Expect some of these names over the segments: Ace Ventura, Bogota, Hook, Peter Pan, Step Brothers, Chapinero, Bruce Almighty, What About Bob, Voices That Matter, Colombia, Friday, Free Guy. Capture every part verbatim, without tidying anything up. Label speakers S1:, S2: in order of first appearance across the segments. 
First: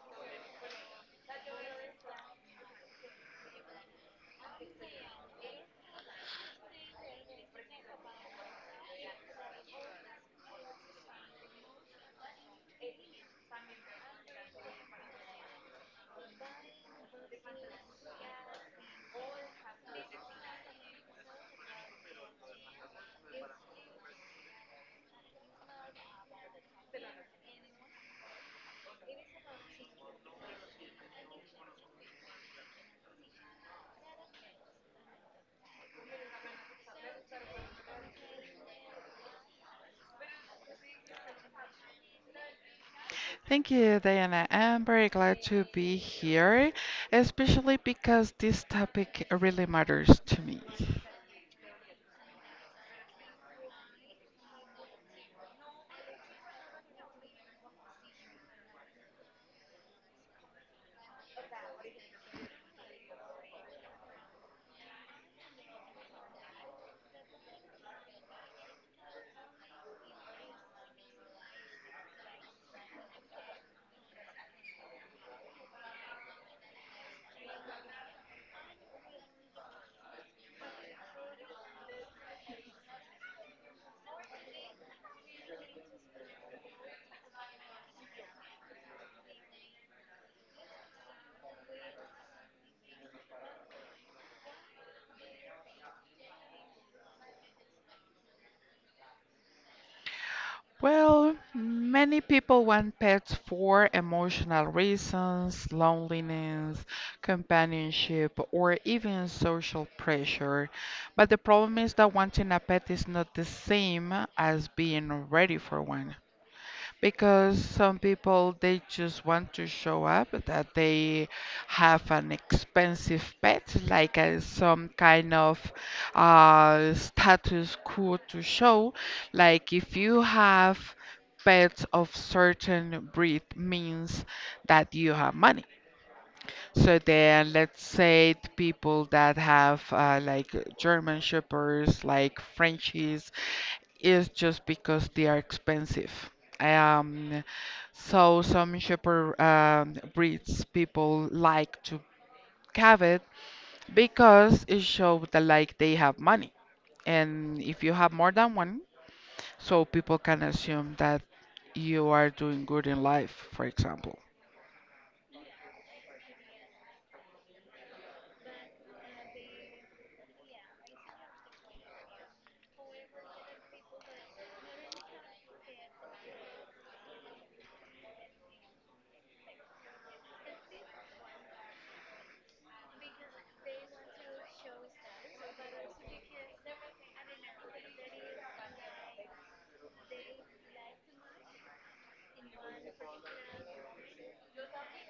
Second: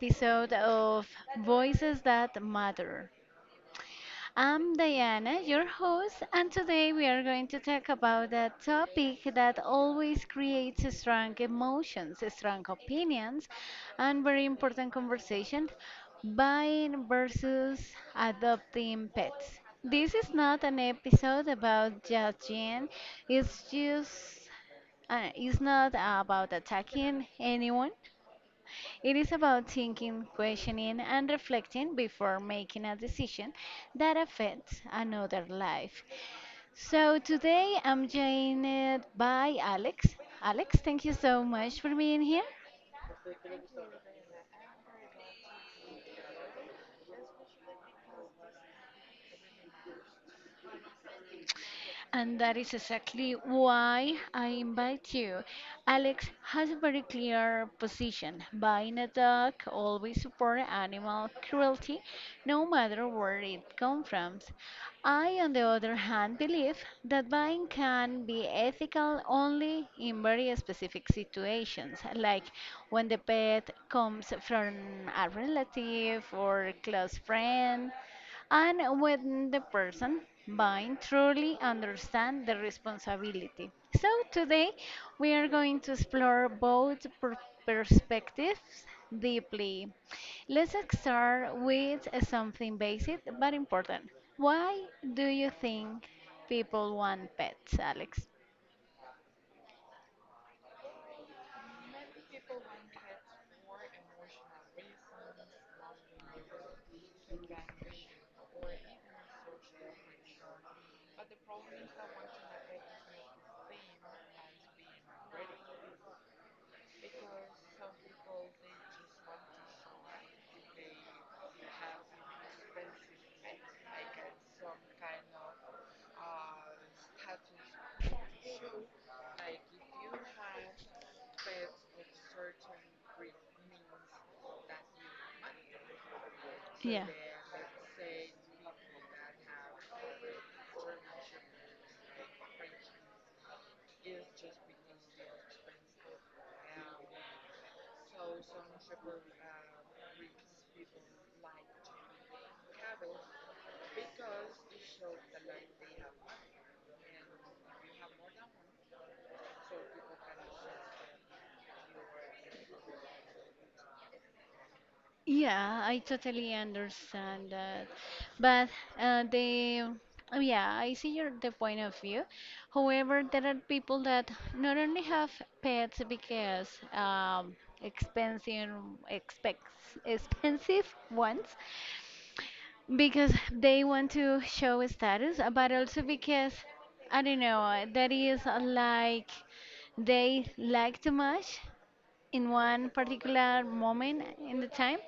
S1: episode of Voices That Matter. I'm Diana, your host, and today we are going to talk about a topic that always creates strong emotions, strong opinions, and very important conversation buying versus adopting pets. This is not an episode about judging, it's just uh, it's not about attacking anyone. It is about thinking, questioning, and reflecting before making a decision that affects another life. So today I'm joined by Alex. Alex, thank you so much for being here.
S2: Thank you, Diana. I'm very glad to be here, especially because this topic really matters to me.
S1: And that is exactly why I invite you. Alex has a very clear position. Buying a dog always support animal cruelty, no matter where it comes from. I, on the other hand, believe that buying can be ethical only in very specific situations, like when the pet comes from a relative or close friend and when the person buying truly understand the responsibility. So today we are going to explore both per- perspectives deeply. Let's start with something basic but important. Why do you think people want pets, Alex?
S2: Well, many people want pets for emotional reasons, loneliness, companionship, or even social pressure. But the problem is that wanting a pet is not the same as being ready for one. Because some people they just want to show up that they have an expensive pet, like uh, some kind of uh, status quo to show. Like if you have pets of certain breed means that you have money, so
S1: Yeah.
S2: then, let's say the people that have uh, like German Shepherds, like Frenchies, is just because they are expensive. Um, so some shepherd um, breeds people like to have it because it shows that like they have money. And if you have more than one, so people can assume that you are doing good in life, for example.
S1: Yeah, I totally understand that. But uh, the oh yeah, I see your the point of view. However, there are people that not only have pets because um, expensive expex- expensive ones because they want to show status, uh, but also because I don't know, that is uh, like they like too much in one particular moment in the time,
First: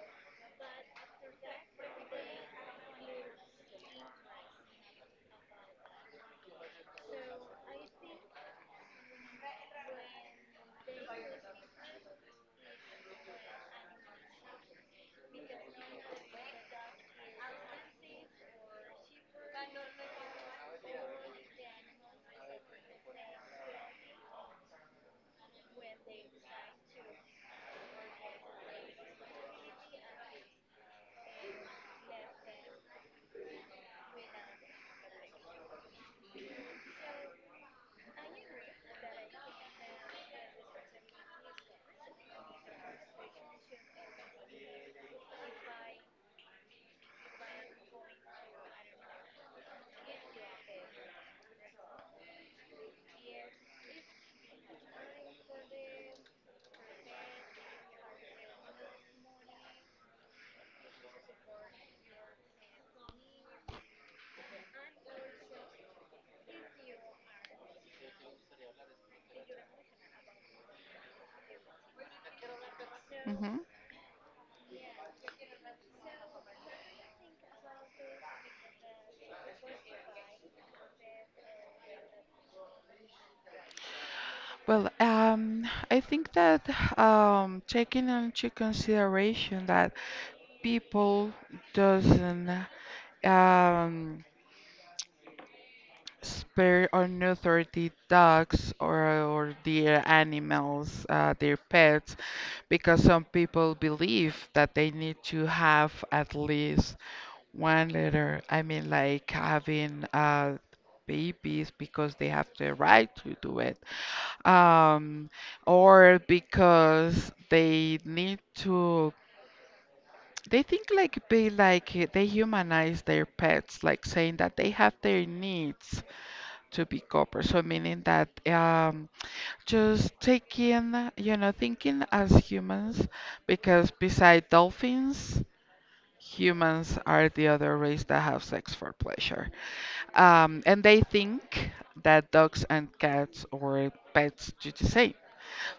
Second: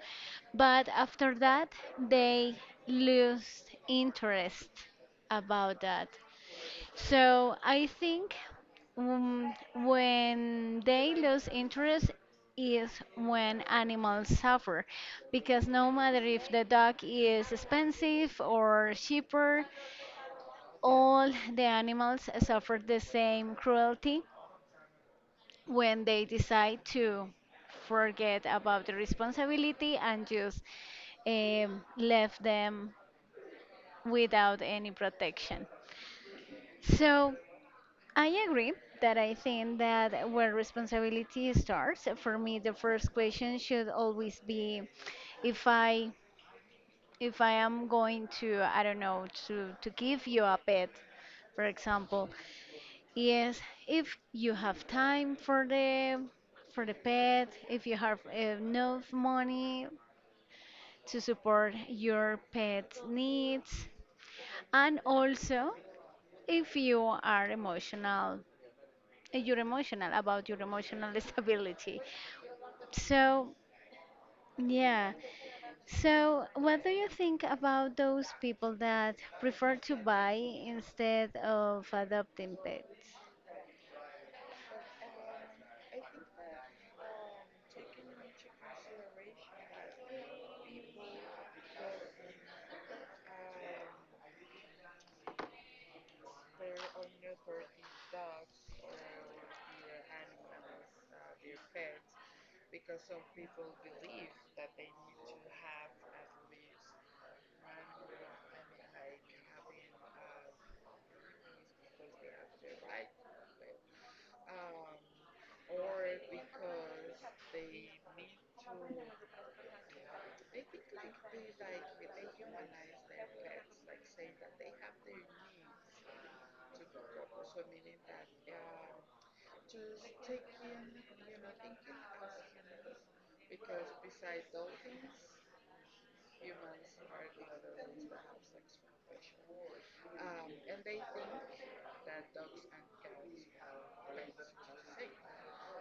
S1: but after that they lose interest about that. So I think um, when they lose interest is when animals suffer because no matter if the dog is expensive or cheaper all the animals suffer the same cruelty when they decide to forget about the responsibility and just um, left them without any protection. So I agree that I think that where responsibility starts, for me, the first question should always be if I if I am going to I don't know to to give you a pet, for example, yes, if you have time for the for the pet, if you have enough money to support your pet's needs, and also if you are emotional, you're emotional about your emotional stability. So, yeah. So, what do you think about those people that prefer to buy instead of adopting pets?
S2: Well, um, I think that um, taking into consideration that people doesn't, um, spare or neuter the dogs or, or their animals, uh, their pets, because some people believe that they need to have at least one litter. I mean, like having uh, babies because they have the right to do it, um, or because they need to. They think like be like uh, they humanize their pets, like saying that they have their needs to be copper. So meaning that um, just taking, you know, thinking as humans, because beside dolphins, humans are the other race that have sex for pleasure. Um, and they think that dogs and cats or pets do the same.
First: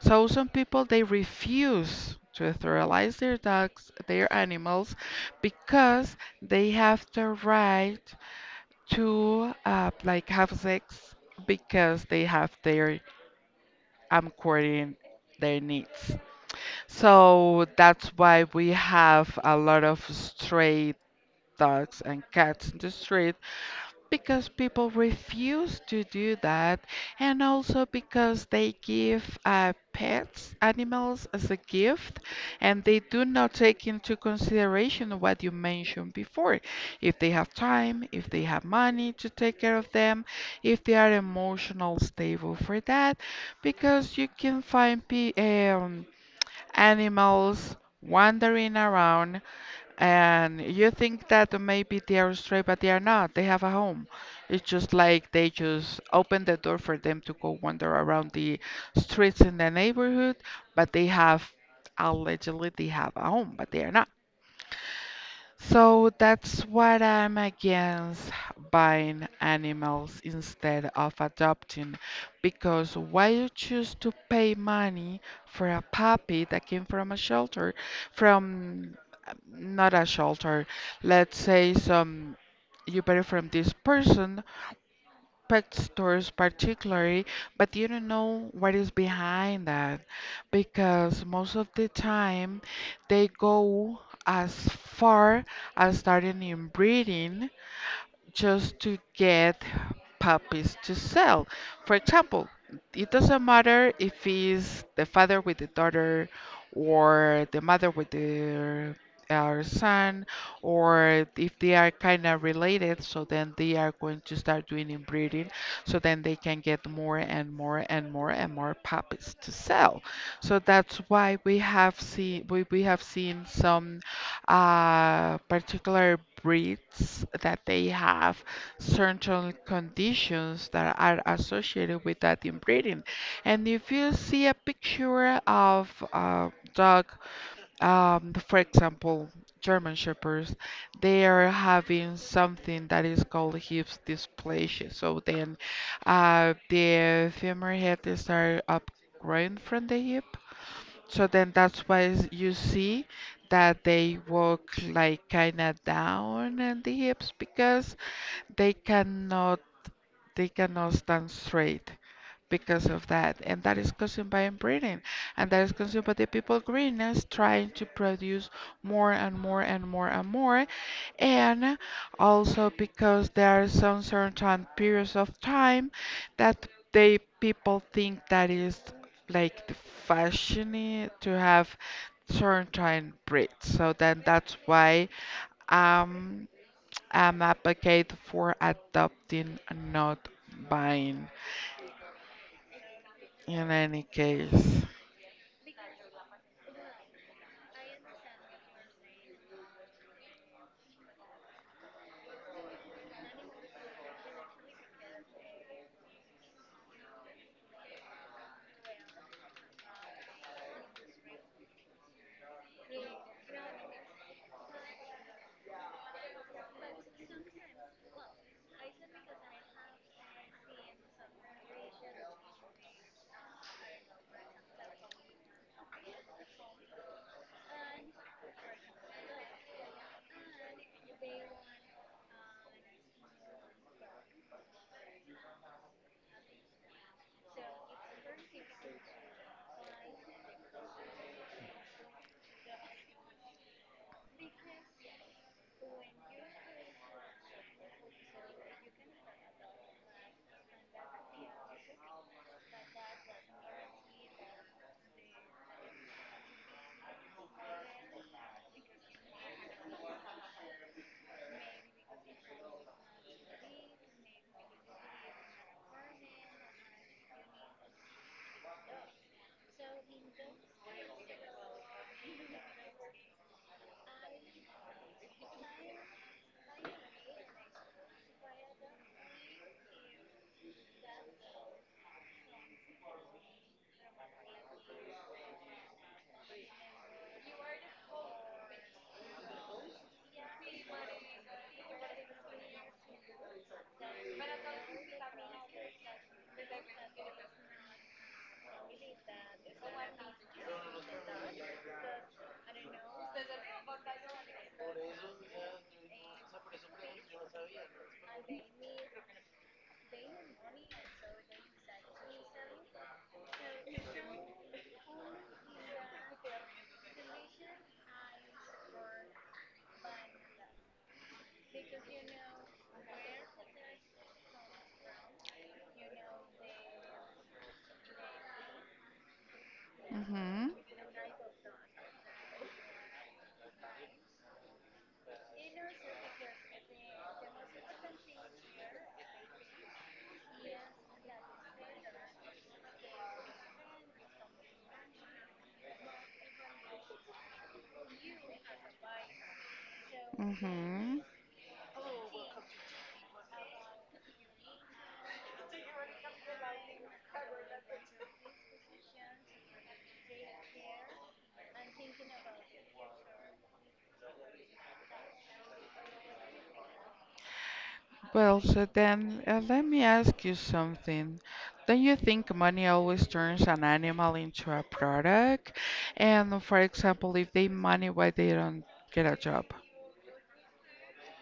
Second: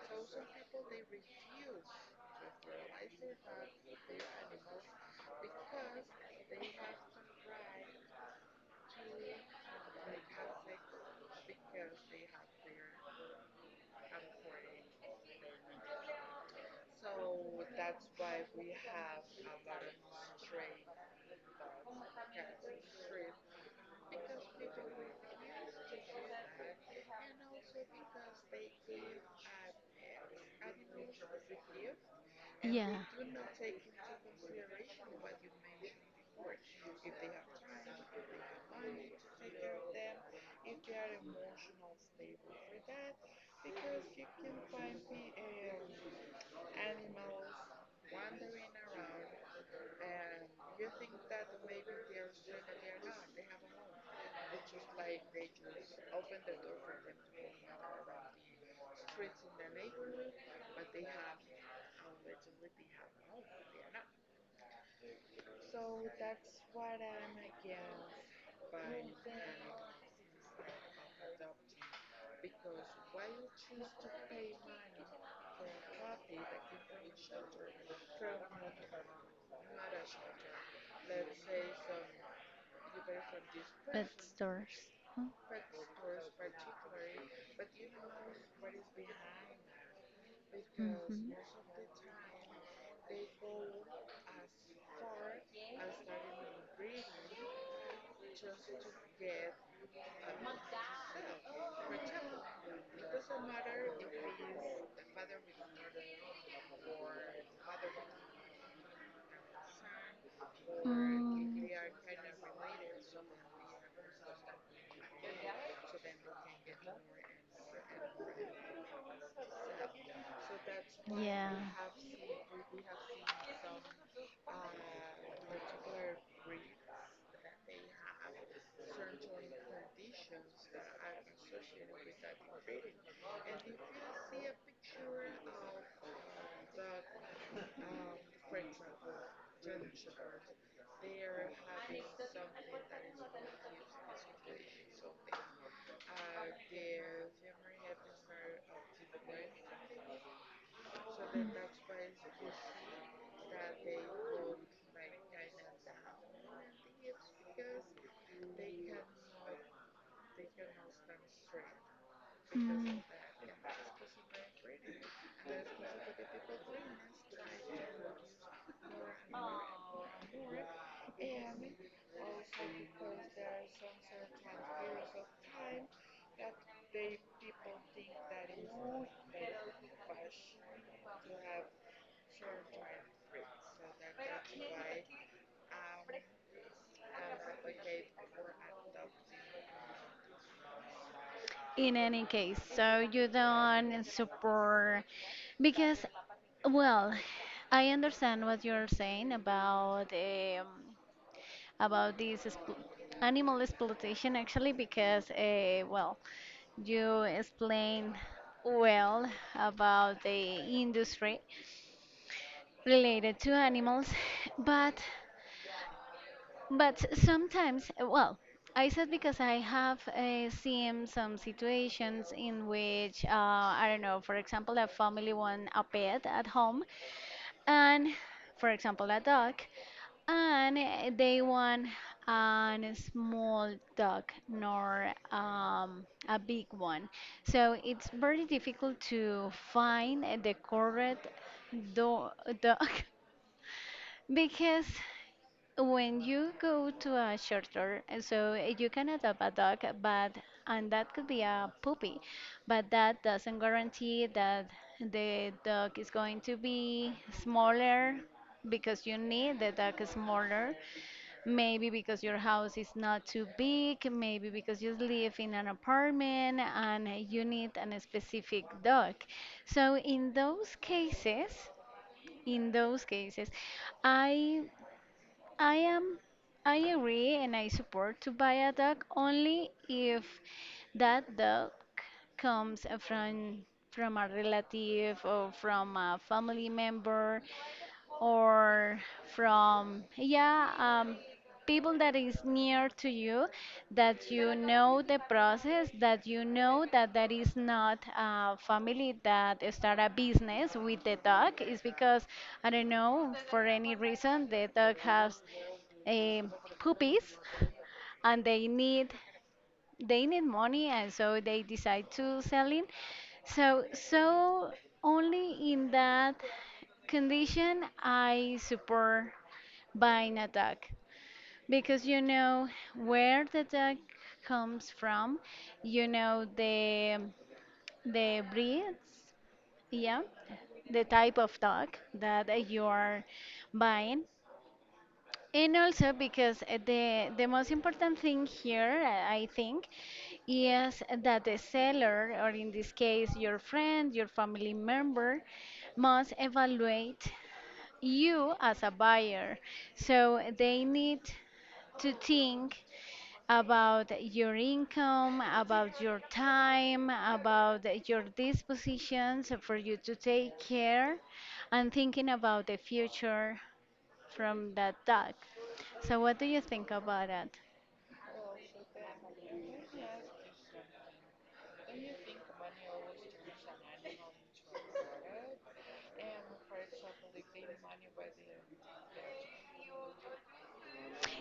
S2: So some people they refuse to sterilize their dogs, their animals, because they have the right to uh, like have sex because they have their, I'm quoting, their needs. So that's why we have a lot of stray dogs and cats in the street because people refuse to do that, and also because they give uh, pets animals as a gift and
S1: Yeah.
S2: they do not take into consideration what you mentioned before, if they have time, if they have money to take care of them, if they are emotional stable for that, because you can find pe- um, animals wandering around and you think that maybe they are straight, but they are not. They have a home. It's just like they just open the door for them to go wander around the streets in the neighborhood, but they have, allegedly they have a home, but they are not. So that's what I'm against, buying animals instead of adopting. Because why you choose to pay money for a puppy that came from a shelter, from, um, not a shelter, let's say some, you bought it from this
S1: Pet
S2: person,
S1: stores. Huh?
S2: pet stores particularly, but you don't know what is behind that
S1: Mhm.
S2: because
S1: Mm.
S2: most of the time they go as far as starting in breeding just to get puppies to sell. For example, it doesn't matter if it's the father with the daughter or the mother with their, our son, or if they are kind of related, so then they are going to start doing inbreeding so then they can get more and more and more and more puppies to sell. So that's why
S1: Yeah.
S2: we have seen we, we have seen some uh, particular breeds that they have certain conditions that are associated with that inbreeding. And if you see a picture of a dog, um, for example, German Shepherds, they are having something that is called hip dysplasia. So then uh, the femur head is are upgrowing from the hip, so then that's why is- you see that they walk like kind of down in the hips because they cannot they cannot stand straight because
S1: Mm.
S2: of that. And that is caused by inbreeding. And that is caused by the people greenness trying to produce more and more and more and more. And also because there are some certain periods of time that they people think that is like the fashion to have certain breeds. So then that's why, um, am advocate for adopting, not buying.
S1: In any case, so you
S2: In any
S1: don't
S2: case.
S1: support because well, I understand what you're saying about um, about this expl- animal exploitation actually because uh, well, you explained well about the industry related to animals, but but sometimes eh, well, I said because I have uh, seen some situations in which uh, I don't know, for example, a family want a pet at home and for example, a dog. And eh, they want a small dog, nor um, a big one. So it's very difficult to find eh, the correct do dog because when you go to a shelter, eh, so eh, you can adopt a dog, but and that could be a puppy, but that doesn't guarantee that the dog is going to be smaller because you need the dog smaller. Maybe because your house is not too big, maybe because you live in an apartment and you need an specific dog. So in those cases, in those cases, I I am I agree and I support to buy a dog only if that dog comes from from a relative or from a family member or from yeah um, people that is near to you that you know the process that you know that that is not a family that start a business with the dog is because I don't know for any reason the dog has a puppies and they need they need money and so they decide to sell it. so so only in that condition I support buying a dog because you know where the dog comes from, you know the the breeds, yeah,
S2: Mhm.
S1: the type of dog that uh, you are buying. And also because uh, the the most important thing here, uh, I think, is that the seller, or in this case your friend, your family member, must evaluate you as a buyer. So they need
S2: Mhm.
S1: to think about your income, about your time, about your dispositions for you to take care and thinking about the future from that dog. So what do you think about that?
S2: Well, so then uh, let me ask you something. Don't you think money always turns an animal into a product? And for example, if they money, why they don't get a job?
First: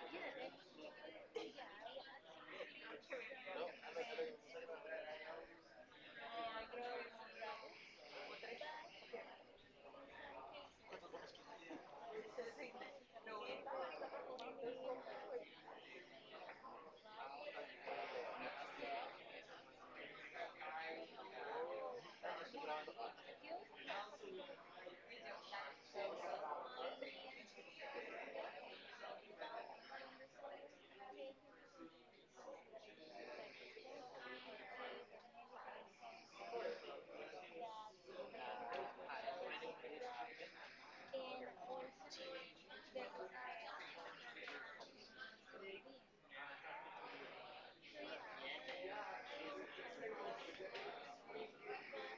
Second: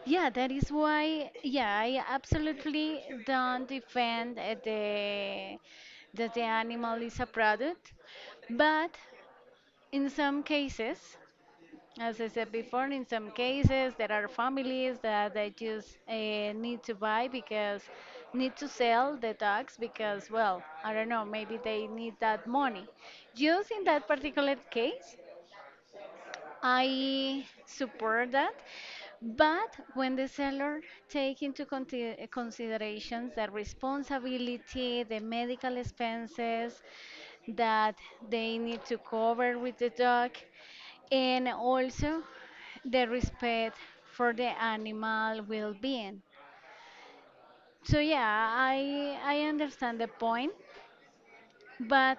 S1: Yeah, that is why, yeah, I absolutely don't defend uh, the that the animal is a product, but in some cases as I said before, in some cases there are families that they just uh, need to buy because need to sell the dogs because well, I don't know, maybe they need that money. Just in that particular case, I support that, but when the seller take into conti- considerations the responsibility, the medical expenses that they need to cover with the dog, and also the respect for the animal well-being. So yeah, I I understand the point, but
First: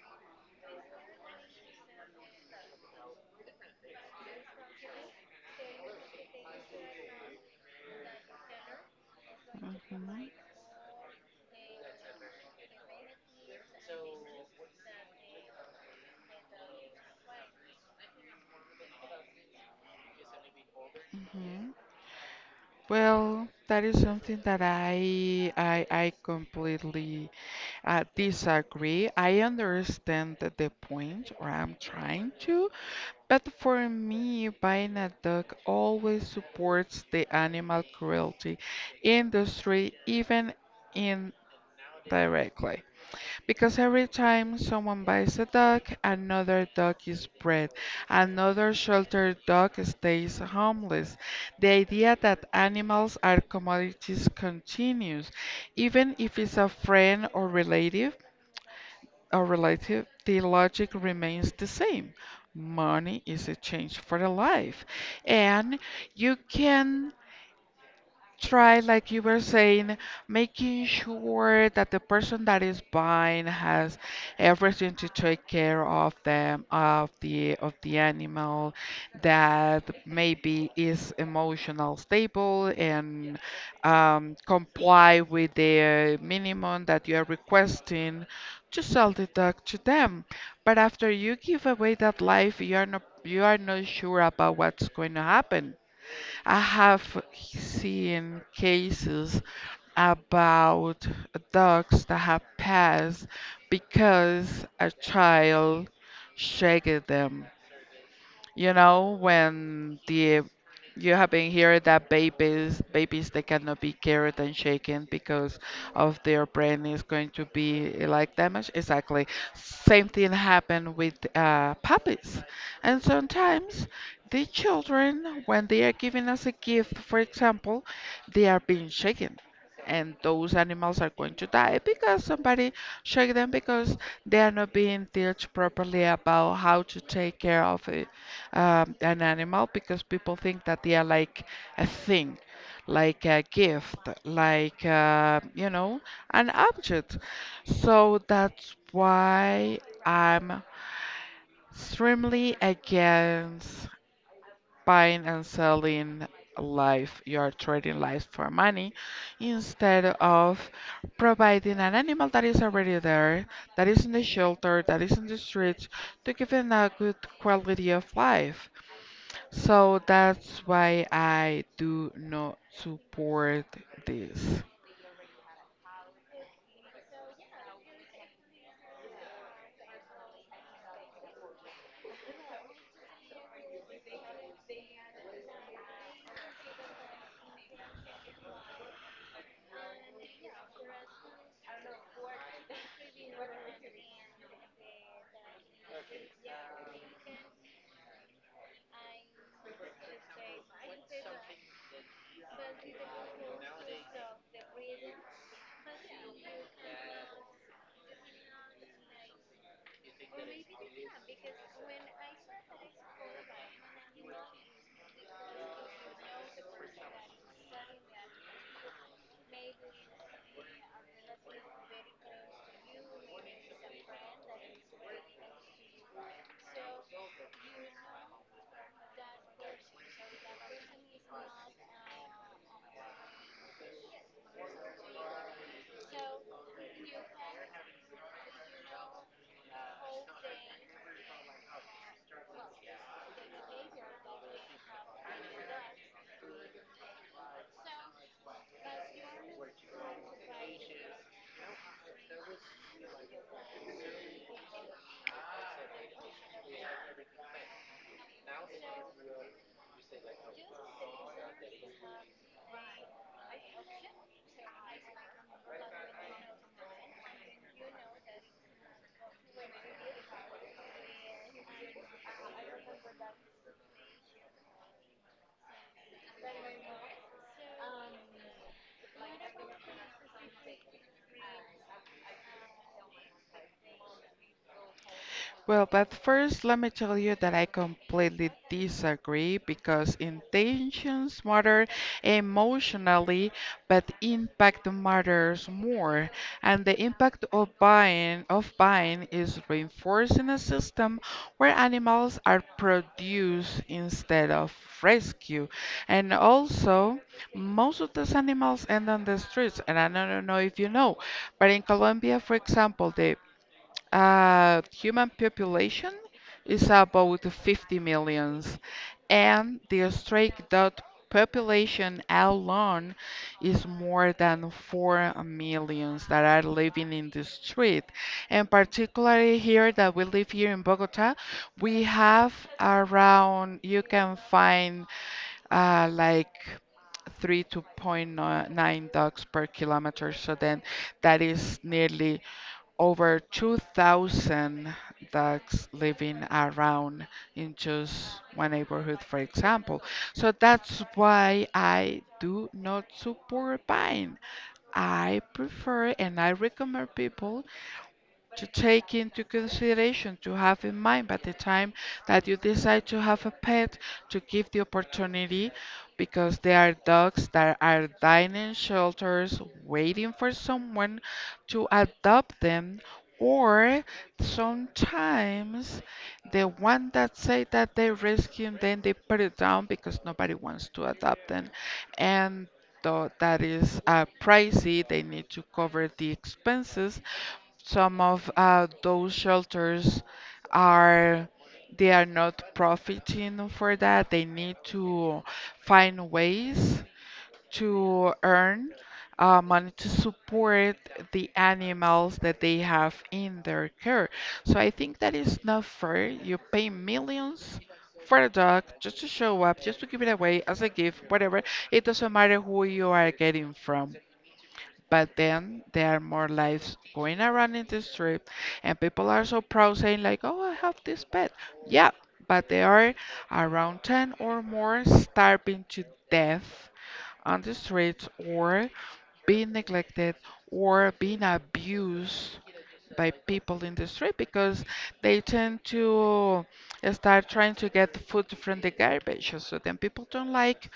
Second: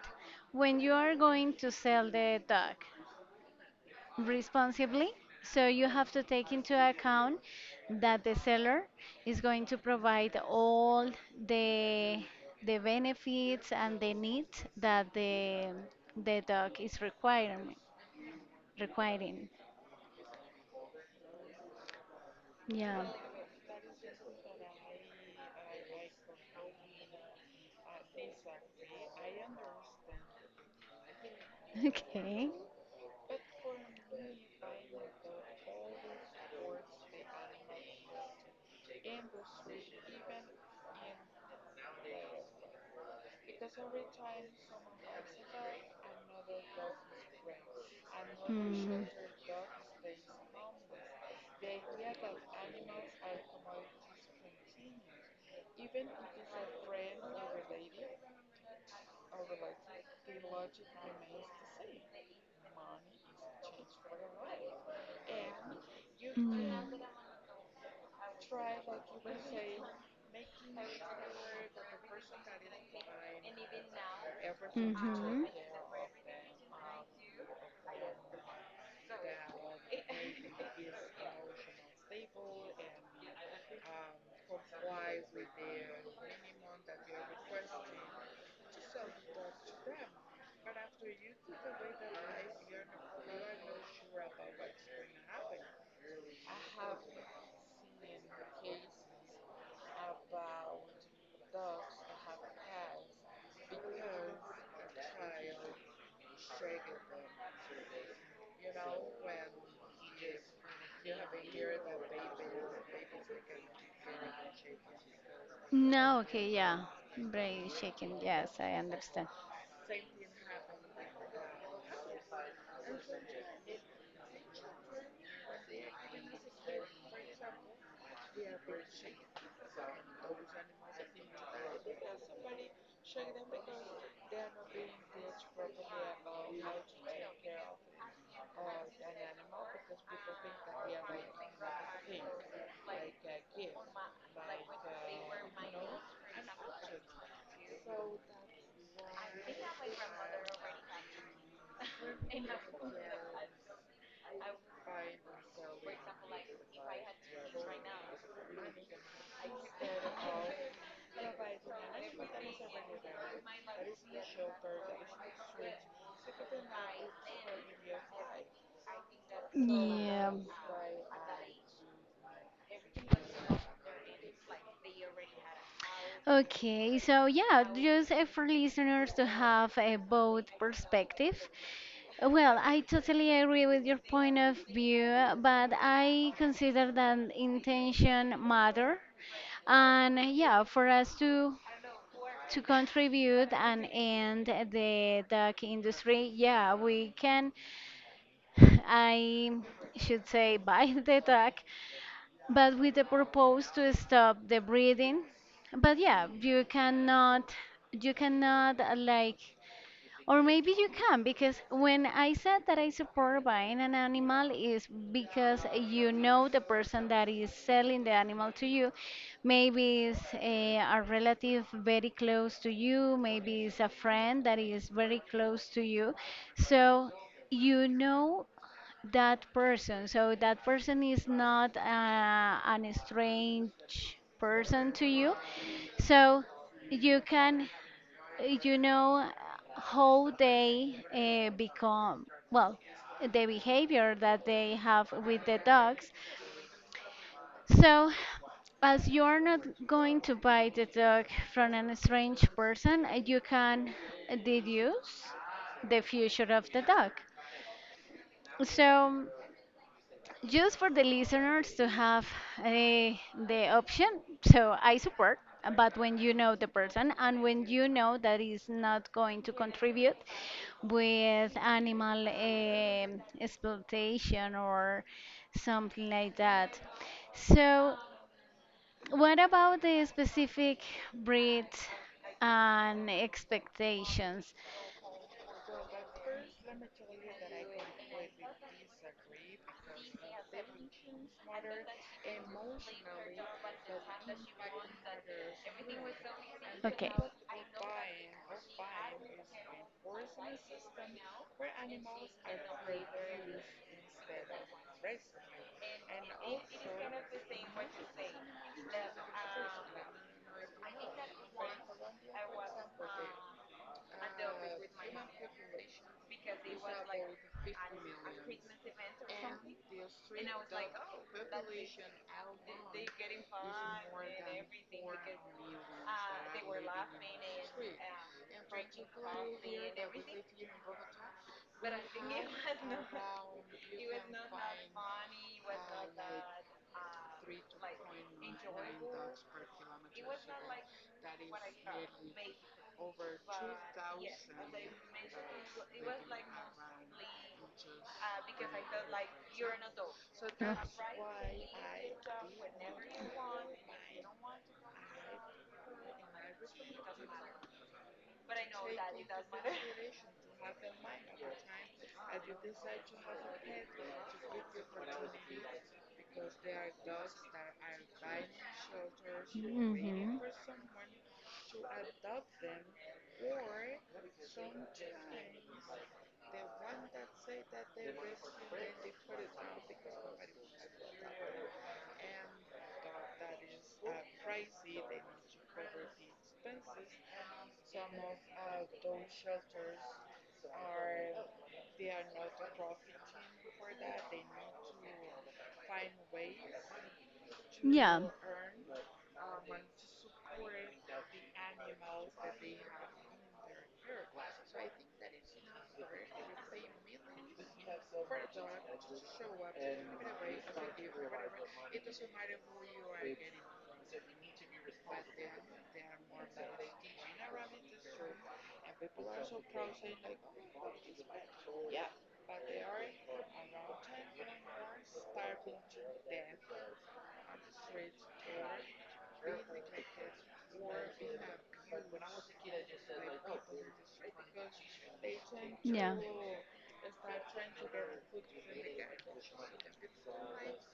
S1: when you are going to sell the dog responsibly, so you have to take into account that the seller is going to
S2: Mhm.
S1: provide all the the benefits and the needs that the the dog is requiring requiring.
S2: Mhm.
S1: Yeah.
S2: Well, that is something that I I I completely, I disagree. I understand the the point, or I'm trying
S1: Okay.
S2: to, but for me, buying a dog always supports the animal cruelty industry, even indirectly. Because every time someone buys a dog, another dog is bred,
S1: I
S2: another
S1: Mm.
S2: shelter dog stays homeless. The idea that animals are commodities continues, even if it's a friend or relative are related, the logic remains the same. Money is a change for the life. And you
S1: Mm. can
S2: can try, like you were saying, making sure that the person that is buying has everything to take
S1: Mhm.
S2: care of them, of the of the animal, that maybe is emotional stable and um, comply with the minimum that you are requesting to sell the dog to them. But after you give away that life, you are not you are not sure about what's going to happen. I have seen cases about dogs that have passed because a child shagged them. You know, when the, you have been hearing that babies babies they cannot be carried and shaken because of
S1: No,
S2: their
S1: okay,
S2: brain
S1: yeah.
S2: is going to
S1: Brain
S2: be
S1: shaking,
S2: like
S1: yes,
S2: damaged.
S1: I
S2: Exactly.
S1: understand.
S2: Same thing happened with uh, puppies. And sometimes the children, when they are given as a gift, for example, they are being shaken. And those animals are going to die because somebody shake them because they are not being taught properly about how to take care of it, uh, an animal, because people think that they are like a thing, like a gift, like, uh, you know, an object. So that's why I'm extremely against buying and selling life. You are trading life for money instead of providing an animal that is already there, that is in the shelter, that is in the streets, to give them a good quality of life. So
S1: Yeah.
S2: that's why I do not support this.
S1: Okay, so yeah, just uh, for listeners to have a both perspective. Well, I totally agree with your point of view, but I consider that intention matter. And yeah, for us to to contribute and end the duck industry, yeah, we can, I should say, buy the duck, but with the purpose to stop the breeding. But yeah, you cannot, you cannot uh, like or maybe you can, because when I said that I support buying an animal is because you know the person that is selling the animal to you. Maybe it's a, a relative very close to you, maybe it's a friend that is very close to you. So you know that person. So that person is not uh, an strange person to you. So you can you know how they uh, become well the behavior that they have with the dogs so as you are not going to buy the dog from an strange person uh, you can deduce the future of the dog so just for the listeners to have uh, the option so I support but when you know the person and when you know that is not going to contribute with animal um exploitation or something like that so what about the specific breed and expectations
S2: Well, but first, let me tell you that I completely disagree because intentions matter emotionally, but impact matters more. And the
S1: okay.
S2: impact of buying of buying is reinforcing a system where animals are produced instead of rescued. And also, most of these animals end on the streets. And I don't know if you know, but in Colombia, for example, the uh, human population is about fifty millions, and the stray dog population alone is more than four millions that are living in the street. And particularly here that we live here in Bogota, we have around, you can find uh, like three to point 0.9 dogs per kilometer. So then that is nearly over two thousand ducks living around in just one neighborhood, for example. So
S1: Uh,
S2: that's why I do not support buying. I prefer and I recommend people to take into consideration, to have in mind by the time that you decide to have a pet, to give the opportunity, because there are dogs that are dying in shelters waiting for someone to adopt them. Or sometimes the one that say that they rescue them, then they put it down because nobody wants to adopt them, and though that is uh, pricey, they need to cover the expenses. Some of uh, those shelters are, they are not profiting for that. They need to find ways to earn uh, money to support the animals that they have in their care. So I think that is not fair. You pay millions for a dog just to show up, just to give it away as a gift, whatever. It doesn't matter who you are getting from. But then there are more lives going around in the street, and people are so proud saying like, "Oh, I have this pet." Yeah, but there are around ten or more starving to death on the streets, or being neglected, or being abused by people in the street because they tend to start trying to get the food from the garbage. So then people don't like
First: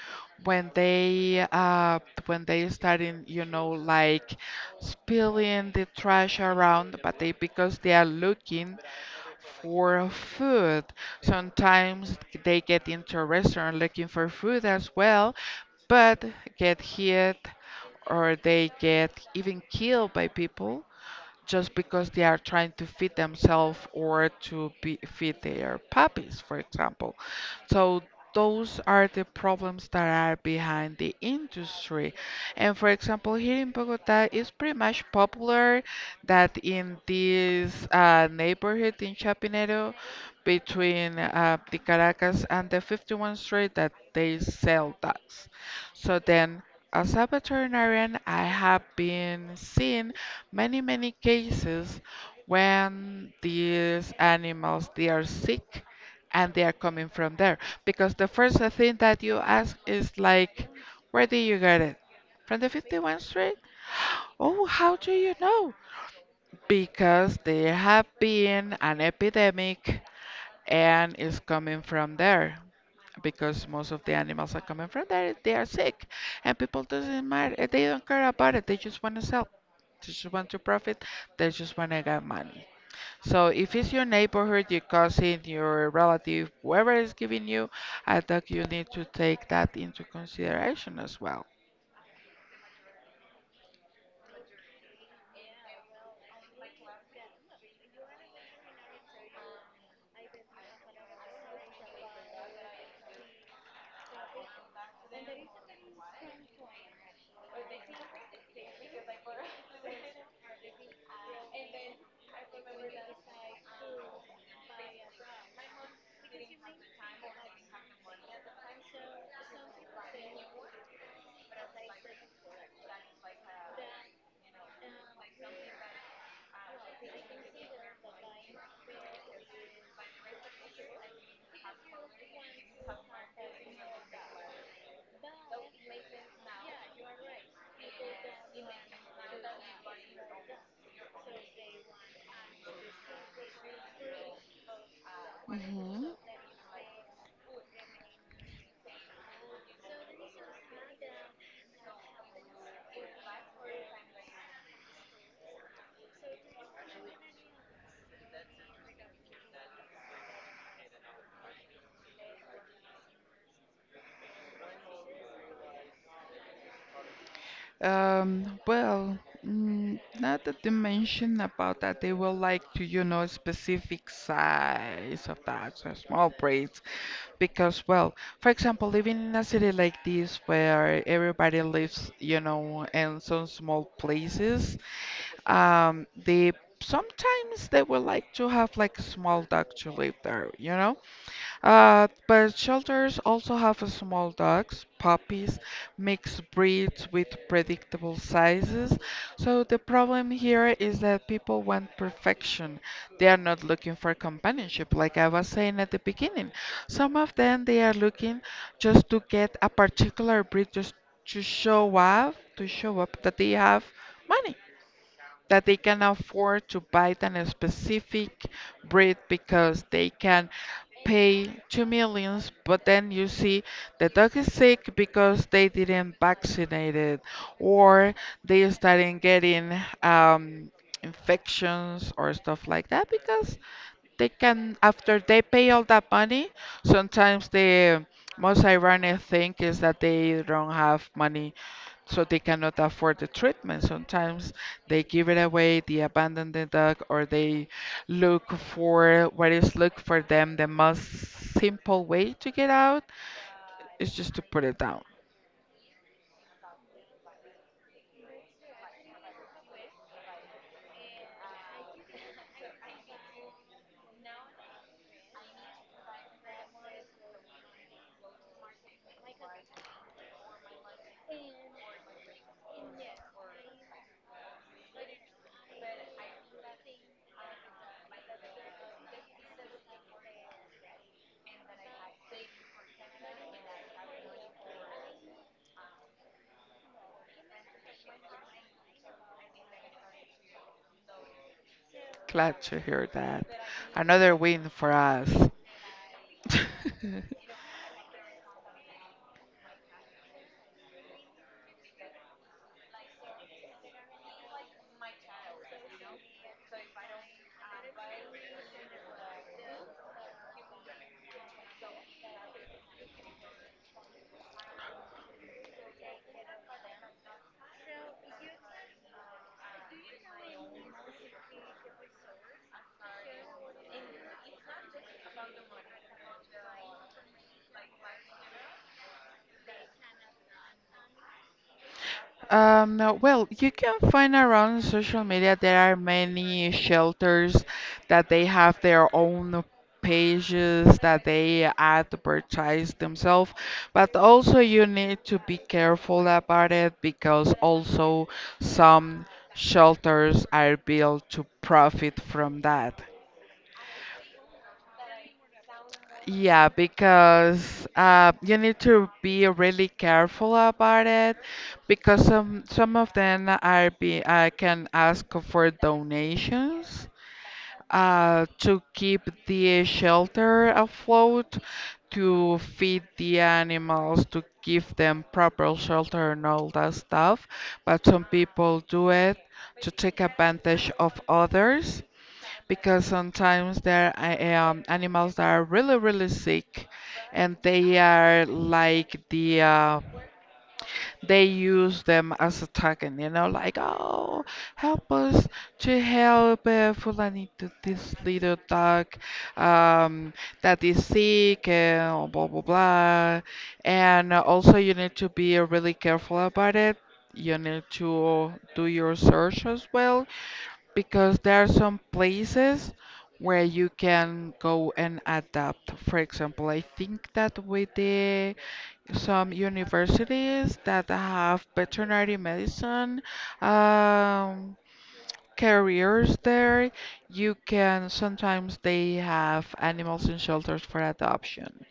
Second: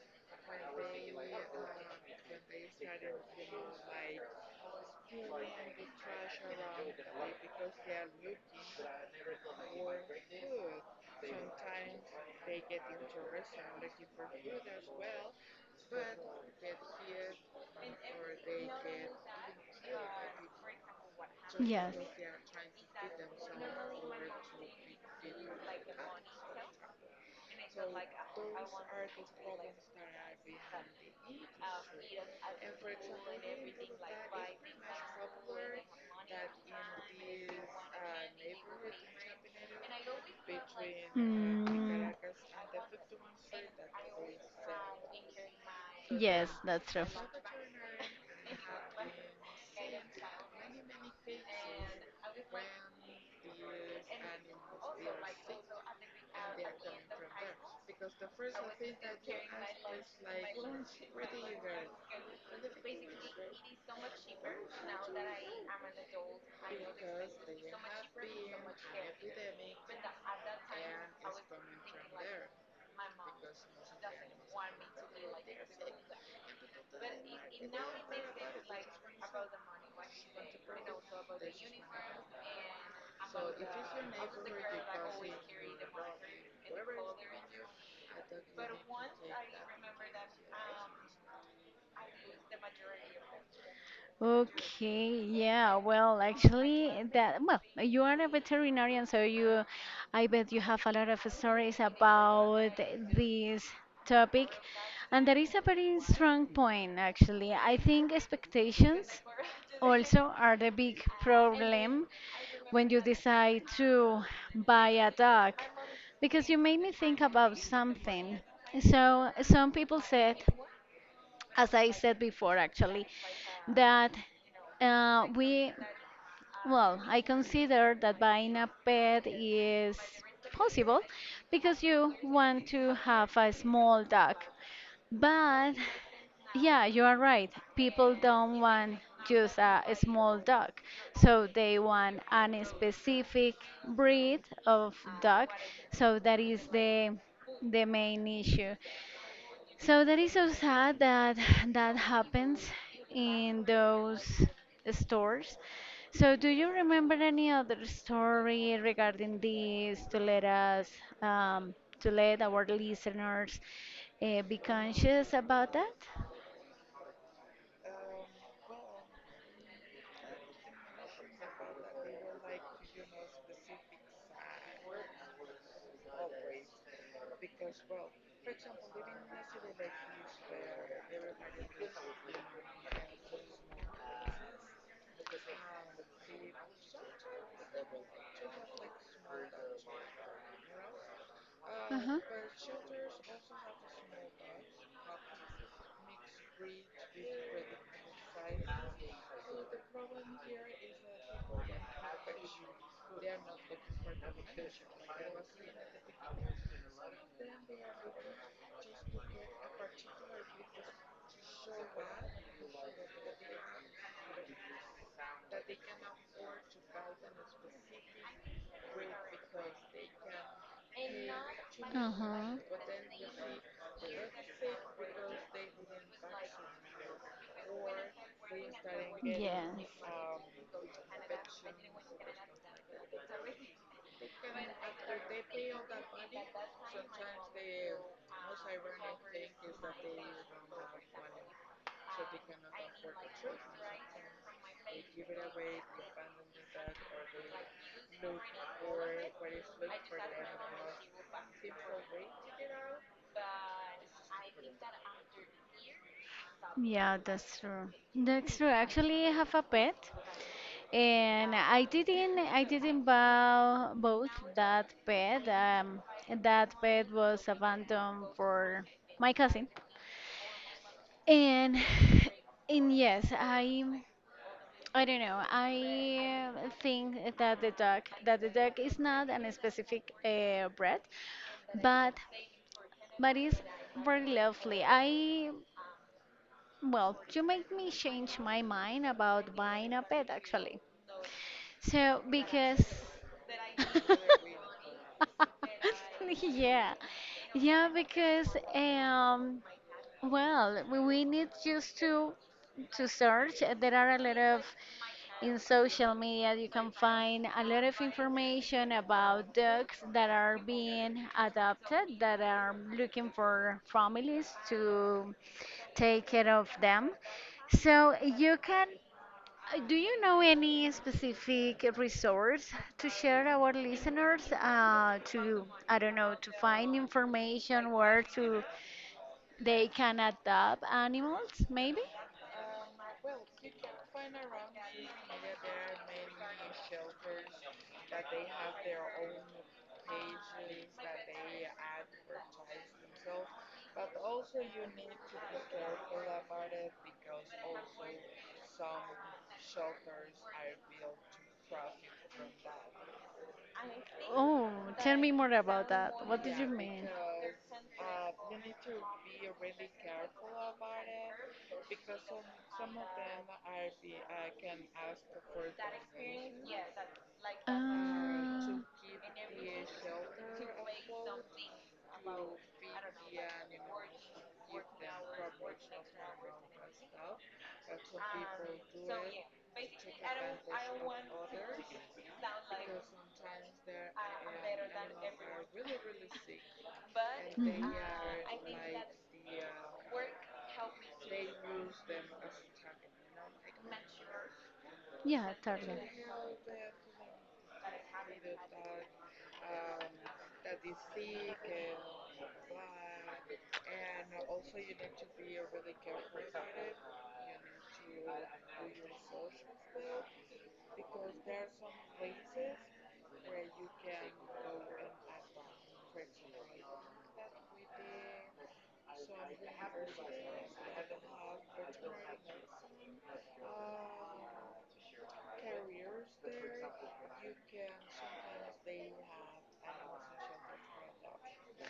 S2: when they uh, when they start in, you know, like spilling the trash around, but they, because they are looking for food. Sometimes they get into a restaurant looking for food as well, but get hit or they get even killed by people just because they are trying to feed themselves or to be, feed their puppies, for example. So those are the problems that are behind the industry. And for example, here in Bogota, it's pretty much popular that in this uh, neighborhood in Chapinero, between uh, the Caracas and the fifty-one Street, that they sell dogs. So
S1: yes,
S2: then,
S1: that's true.
S2: as a veterinarian, I have been seeing many, many cases when these animals they are sick and they are coming from there. Because the first thing that you ask is like, where did you get it? From the fifty-first Street? Oh, how do you know? Because there have been an epidemic and it's coming from there because most of the animals are coming from there. They are sick, and people doesn't matter. eh, They don't care about it. They just want to sell. They just want to profit. They just want to get money. So if it's your neighborhood, your cousin, your relative, whoever is giving you, I think you need to take that into consideration as well.
S1: Okay, yeah, well, actually, that, well, you are a veterinarian, so you, I bet you have a lot of stories about this topic. And that is a very strong point, actually. I think expectations also are the big problem when you decide to buy a dog, because you made me think about something. So, some people said as I said before, actually, that uh, we, well, I consider that buying a pet is possible because you want to have a small dog. But yeah, you are right. People don't want just a, a small dog, so they want a specific breed of dog.
S2: Mhm.
S1: So that is the the main issue. So that is so sad that that happens in those stores. So do you remember any other story regarding this to let us um, to let our listeners uh, be conscious about that?
S2: Um, well, mm, now that you mention about that, they will like to, you know, specific size of that, so small breeds, because, well, for example, living in a city like this where everybody lives, you know, in some small places, um, they sometimes they would like to have like a small dog to live there, you know? Uh,
S1: Uh-huh.
S2: but shelters also have small dogs, puppies, mixed breeds with predictable sizes. So the problem here is that people want perfection. They are not looking for companionship, like I was saying at the beginning. Some of them they are looking just to get a particular breed, just to show up, to show up that they have money that they can afford to buy than a specific breed because they can pay two millions,
S1: Uh-huh.
S2: but then you see the dog is sick because they didn't vaccinate it, or they starting getting
S1: Yes.
S2: um, infections or stuff like that because they can after they pay all that money sometimes the most ironic thing is that they don't have money, so they cannot afford the treatment. Sometimes they give it away, they abandon the dog, or they look for what is look for them the most simple way to get out is just to put it down.
S1: Yeah, that's true. That's true. Actually, I have a pet, and I didn't, I didn't buy both that pet. Um, that pet was abandoned for my cousin, and and yes, I, I don't know. I think that the dog, that the dog is not an specific uh, breed, but but it's very lovely. I, well, you make me change my mind about buying a pet actually. So,
S2: Glad to
S1: because.
S2: hear that. Another win for us.
S1: yeah. Yeah, because, um, well, we we need just to to search. There are a lot of in social media, you can find a lot of information about dogs that are being adopted, that are looking for families to take care of them. So, you can, do you know any specific resource to share our listeners uh, to, I don't know, to find information where to they can adopt animals, maybe?
S2: Um, no, well, you can find around social media there are many shelters that they have their own pages that they advertise themselves, but also you need to be careful about it because also some shelters are built to profit from that.
S1: Oh, tell me more about that. What did you
S2: Yeah,
S1: mean?
S2: because uh, you need to be really careful about it because some some of them are be uh, can ask for donations
S1: Ah.
S2: uh, to keep the shelter afloat, to feed the animals, to give them proper shelter and all that stuff. But some people do it to take advantage of others because sometimes there are um, animals that are really, really sick and
S1: Mhm.
S2: they are like the, uh, they use them as a token, you know, like, oh, help us
S1: Yeah,
S2: to
S1: totally.
S2: help uh, Fulanito, this little dog um, that is sick, and blah, blah, blah. And also, you need to be really careful about it. You need to do your search as well because there are some places where you can go and adapt. For example, I think that with the some universities that have veterinary medicine um, careers there, you can sometimes they have animals in shelters for adoption.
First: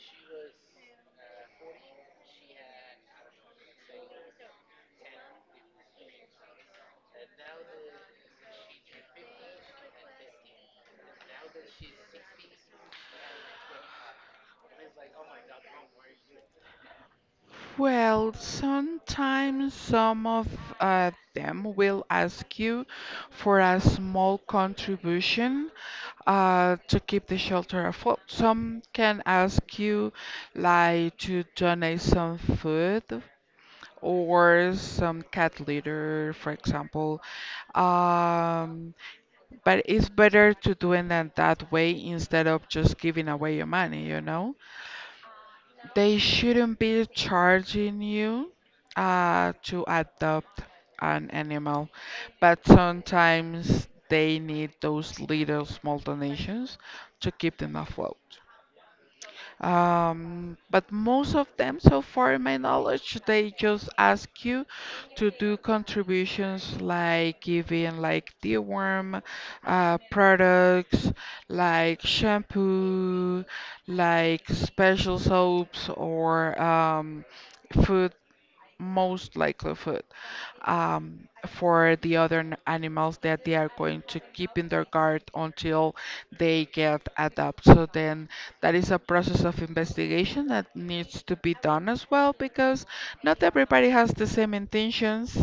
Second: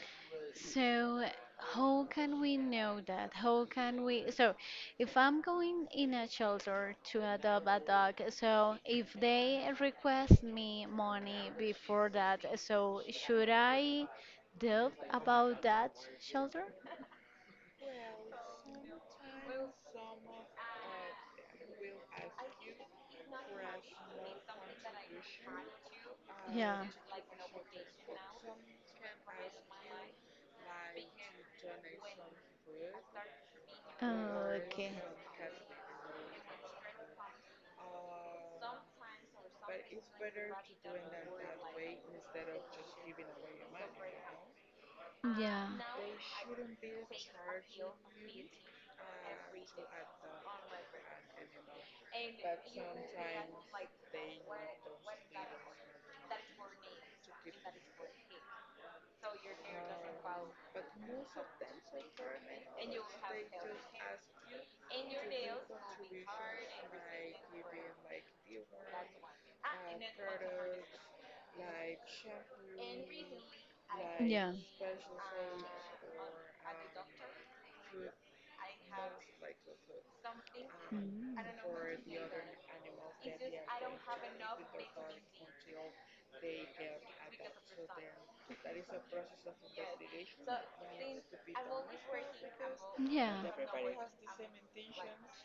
S1: So, how can we know that? How can we? So, if I'm going in a shelter to adopt a dog, so if they request me money before that, so should I doubt about that shelter?
S2: Well, sometimes some of uh, them will ask you for a small contribution uh,
S1: Yeah.
S2: to keep the shelter afloat. Some can ask you like to donate some food
S1: Oh,
S2: or
S1: okay.
S2: some cat litter, for example. Um, but it's better to do it in that way instead of just giving away your money, you know?
S1: Yeah.
S2: They shouldn't be charging you uh, to adopt an animal, but sometimes they need those little small donations to keep them afloat. Um, but most of them, so far in my knowledge, they just ask you to do contributions like giving like deworm uh, products, like shampoo, like
S1: Yeah.
S2: special soaps or um, food, most likely food, um,
S1: Mm.
S2: for the other n- animals that they are going to keep in their guard until they get adopted. So then that is a process of investigation that needs to be done as well because
S1: Yeah.
S2: not everybody has the same intentions.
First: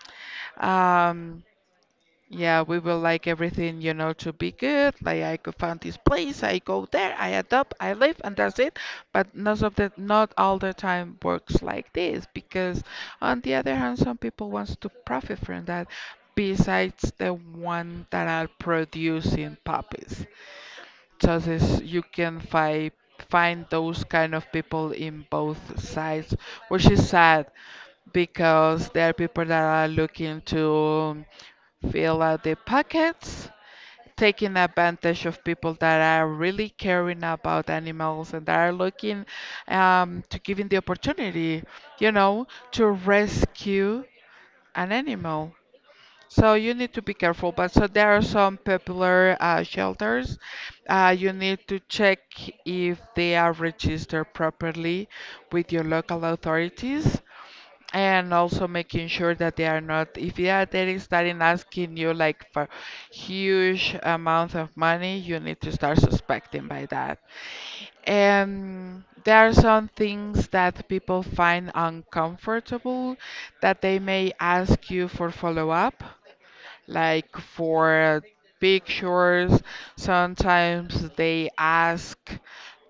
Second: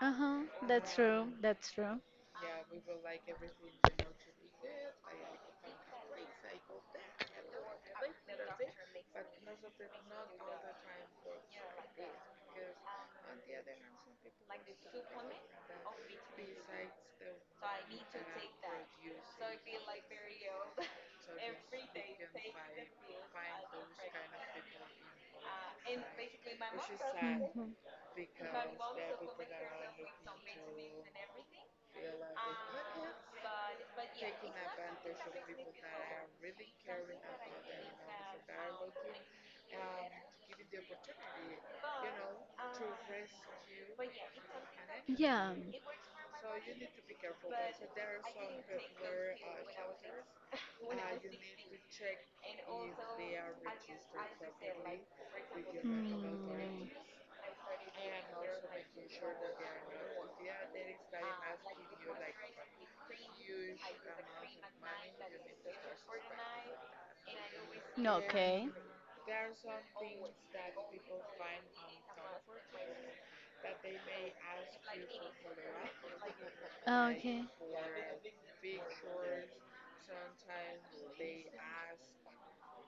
S1: Uh huh. That's true.
S2: Um,
S1: That's true.
S2: yeah, we will like everything, you know, to be good. Like I could find this place, I go there, I adopt, I live, and that's it. But not of the not all the time works like this because on the other hand, some people wants to profit from that besides the one that are producing puppies. So this you can find find those kind of people in both sides, which is sad
S1: Hmm.
S2: because there are people that are looking to fill out their pockets, taking advantage of people that are really caring about animals and that are looking um, to giving the opportunity, you know, to rescue an
S1: Yeah.
S2: animal. So you need to be careful. But so there are some popular uh, shelters. Uh, you need to check if they are registered properly with your local
S1: Mm.
S2: authorities, and also making sure that they are not if they are there is starting asking you like for huge amount of money, you need to start suspecting by that.
S1: No, okay.
S2: And there are some things that people find uncomfortable that they may ask you for follow up, like
S1: Okay.
S2: for pictures, sometimes they ask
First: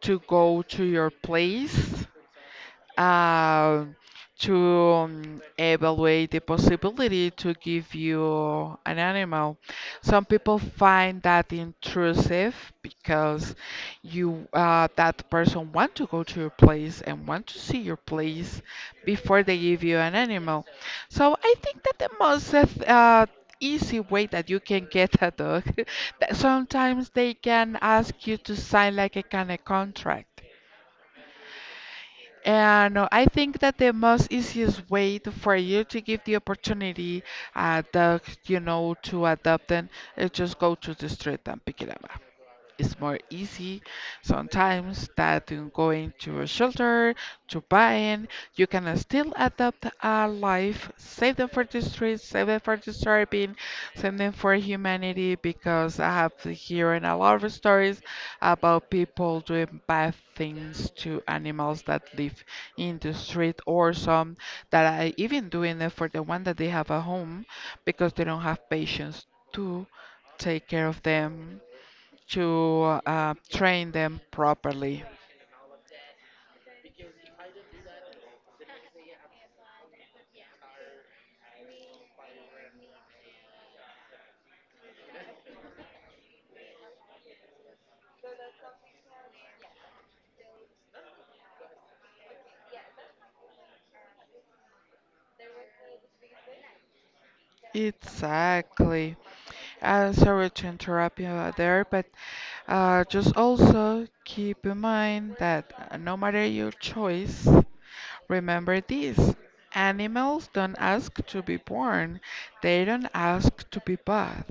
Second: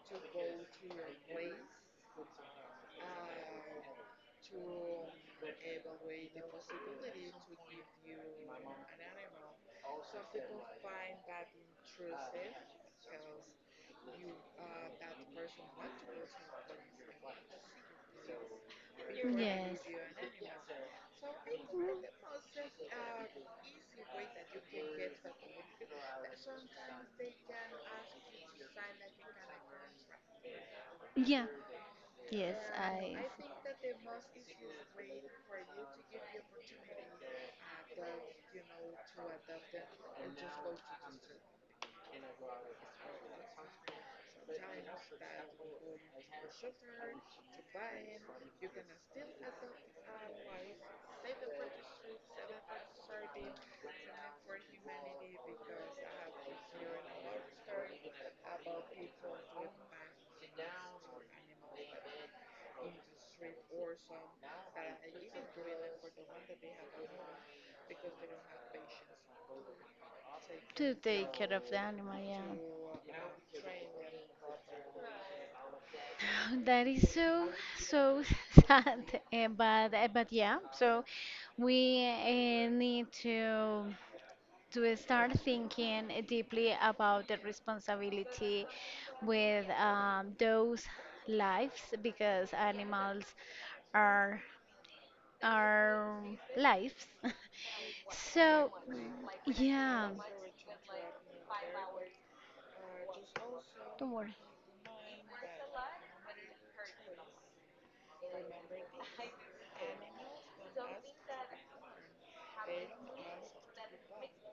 S2: to go to your place, uh, to um, evaluate the possibility to give you an animal. Some people find that intrusive because you uh, that person want to go to your place and want to see your place before they
S1: Yes.
S2: give you an animal. So I think that the most uh, th- uh, easy way that you can get a dog that sometimes they can ask you to sign like a kind of contract,
S1: Yeah. Yes.
S2: and uh,
S1: I
S2: I think that the most easiest way to, for you to give the opportunity uh, the you know, to adopt them is just go to the street and pick it up. It's more easy sometimes that in going to a shelter, to buying, you can still adapt a life, save them for the streets, save them for the starving, save them for humanity because I have been hearing a lot of stories about people doing bad things to animals that live in the street, or some that are even doing it for the one that they have at home because they don't have patience to take care
S1: to
S2: of
S1: take care
S2: them
S1: of the animal.
S2: to
S1: Yeah.
S2: uh, train them properly.
S1: That is so so sad, eh, but eh, but yeah. So we uh, need to to start thinking deeply about the responsibility with um, those lives because animals are are lives. So mm,
S2: Exactly.
S1: yeah,
S2: Uh, sorry to interrupt you uh, there, but uh, just also
S1: don't worry.
S2: keep in mind that uh, no matter your choice, remember this. Animals don't ask to be born, they don't ask to be bought.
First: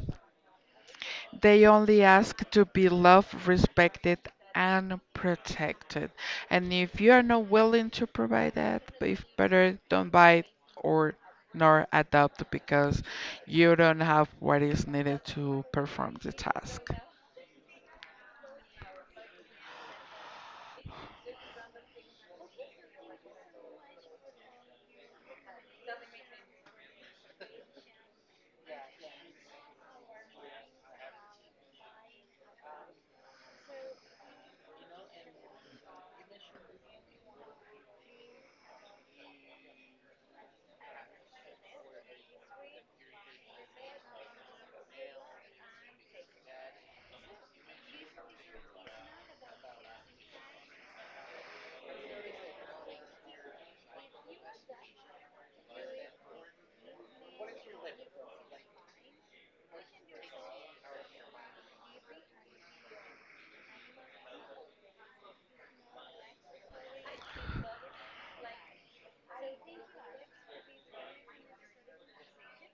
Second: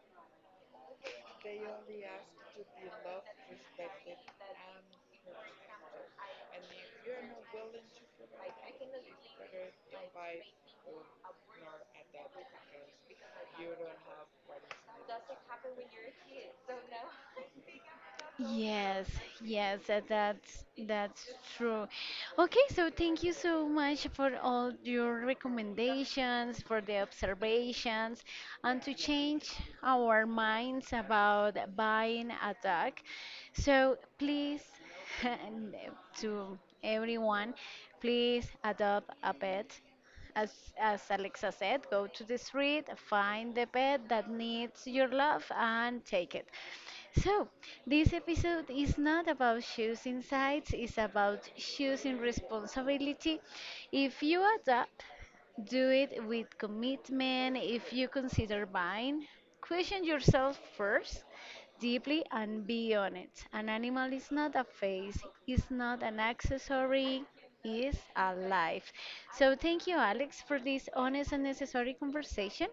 S2: They only ask to be loved, respected, and protected. And if you are not willing to provide that, if better don't buy or nor adopt because you don't have what is needed to perform the task.
S1: Yes, yes, uh, that's that's true. Okay, so thank you so much for all your recommendations, for the observations, and to change our minds about buying a dog. So please, and uh, to everyone, please adopt a pet. As, as Alexa said, go to the street, find the pet that needs your love, and take it. So, this episode is not about choosing sides, it's about choosing responsibility. If you adapt, do it with commitment. If you consider buying, question yourself first deeply and beyond it. An animal is not a face, it's not an accessory, is alive. So thank you, Alex, for this honest and necessary conversation,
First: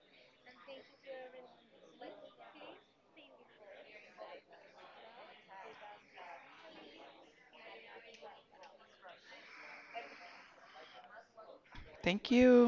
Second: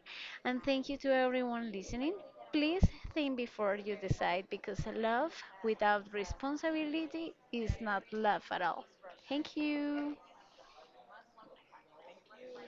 S1: and thank you to everyone listening. Please think before you decide because love without responsibility is not love at all. Thank you.
S2: Thank you.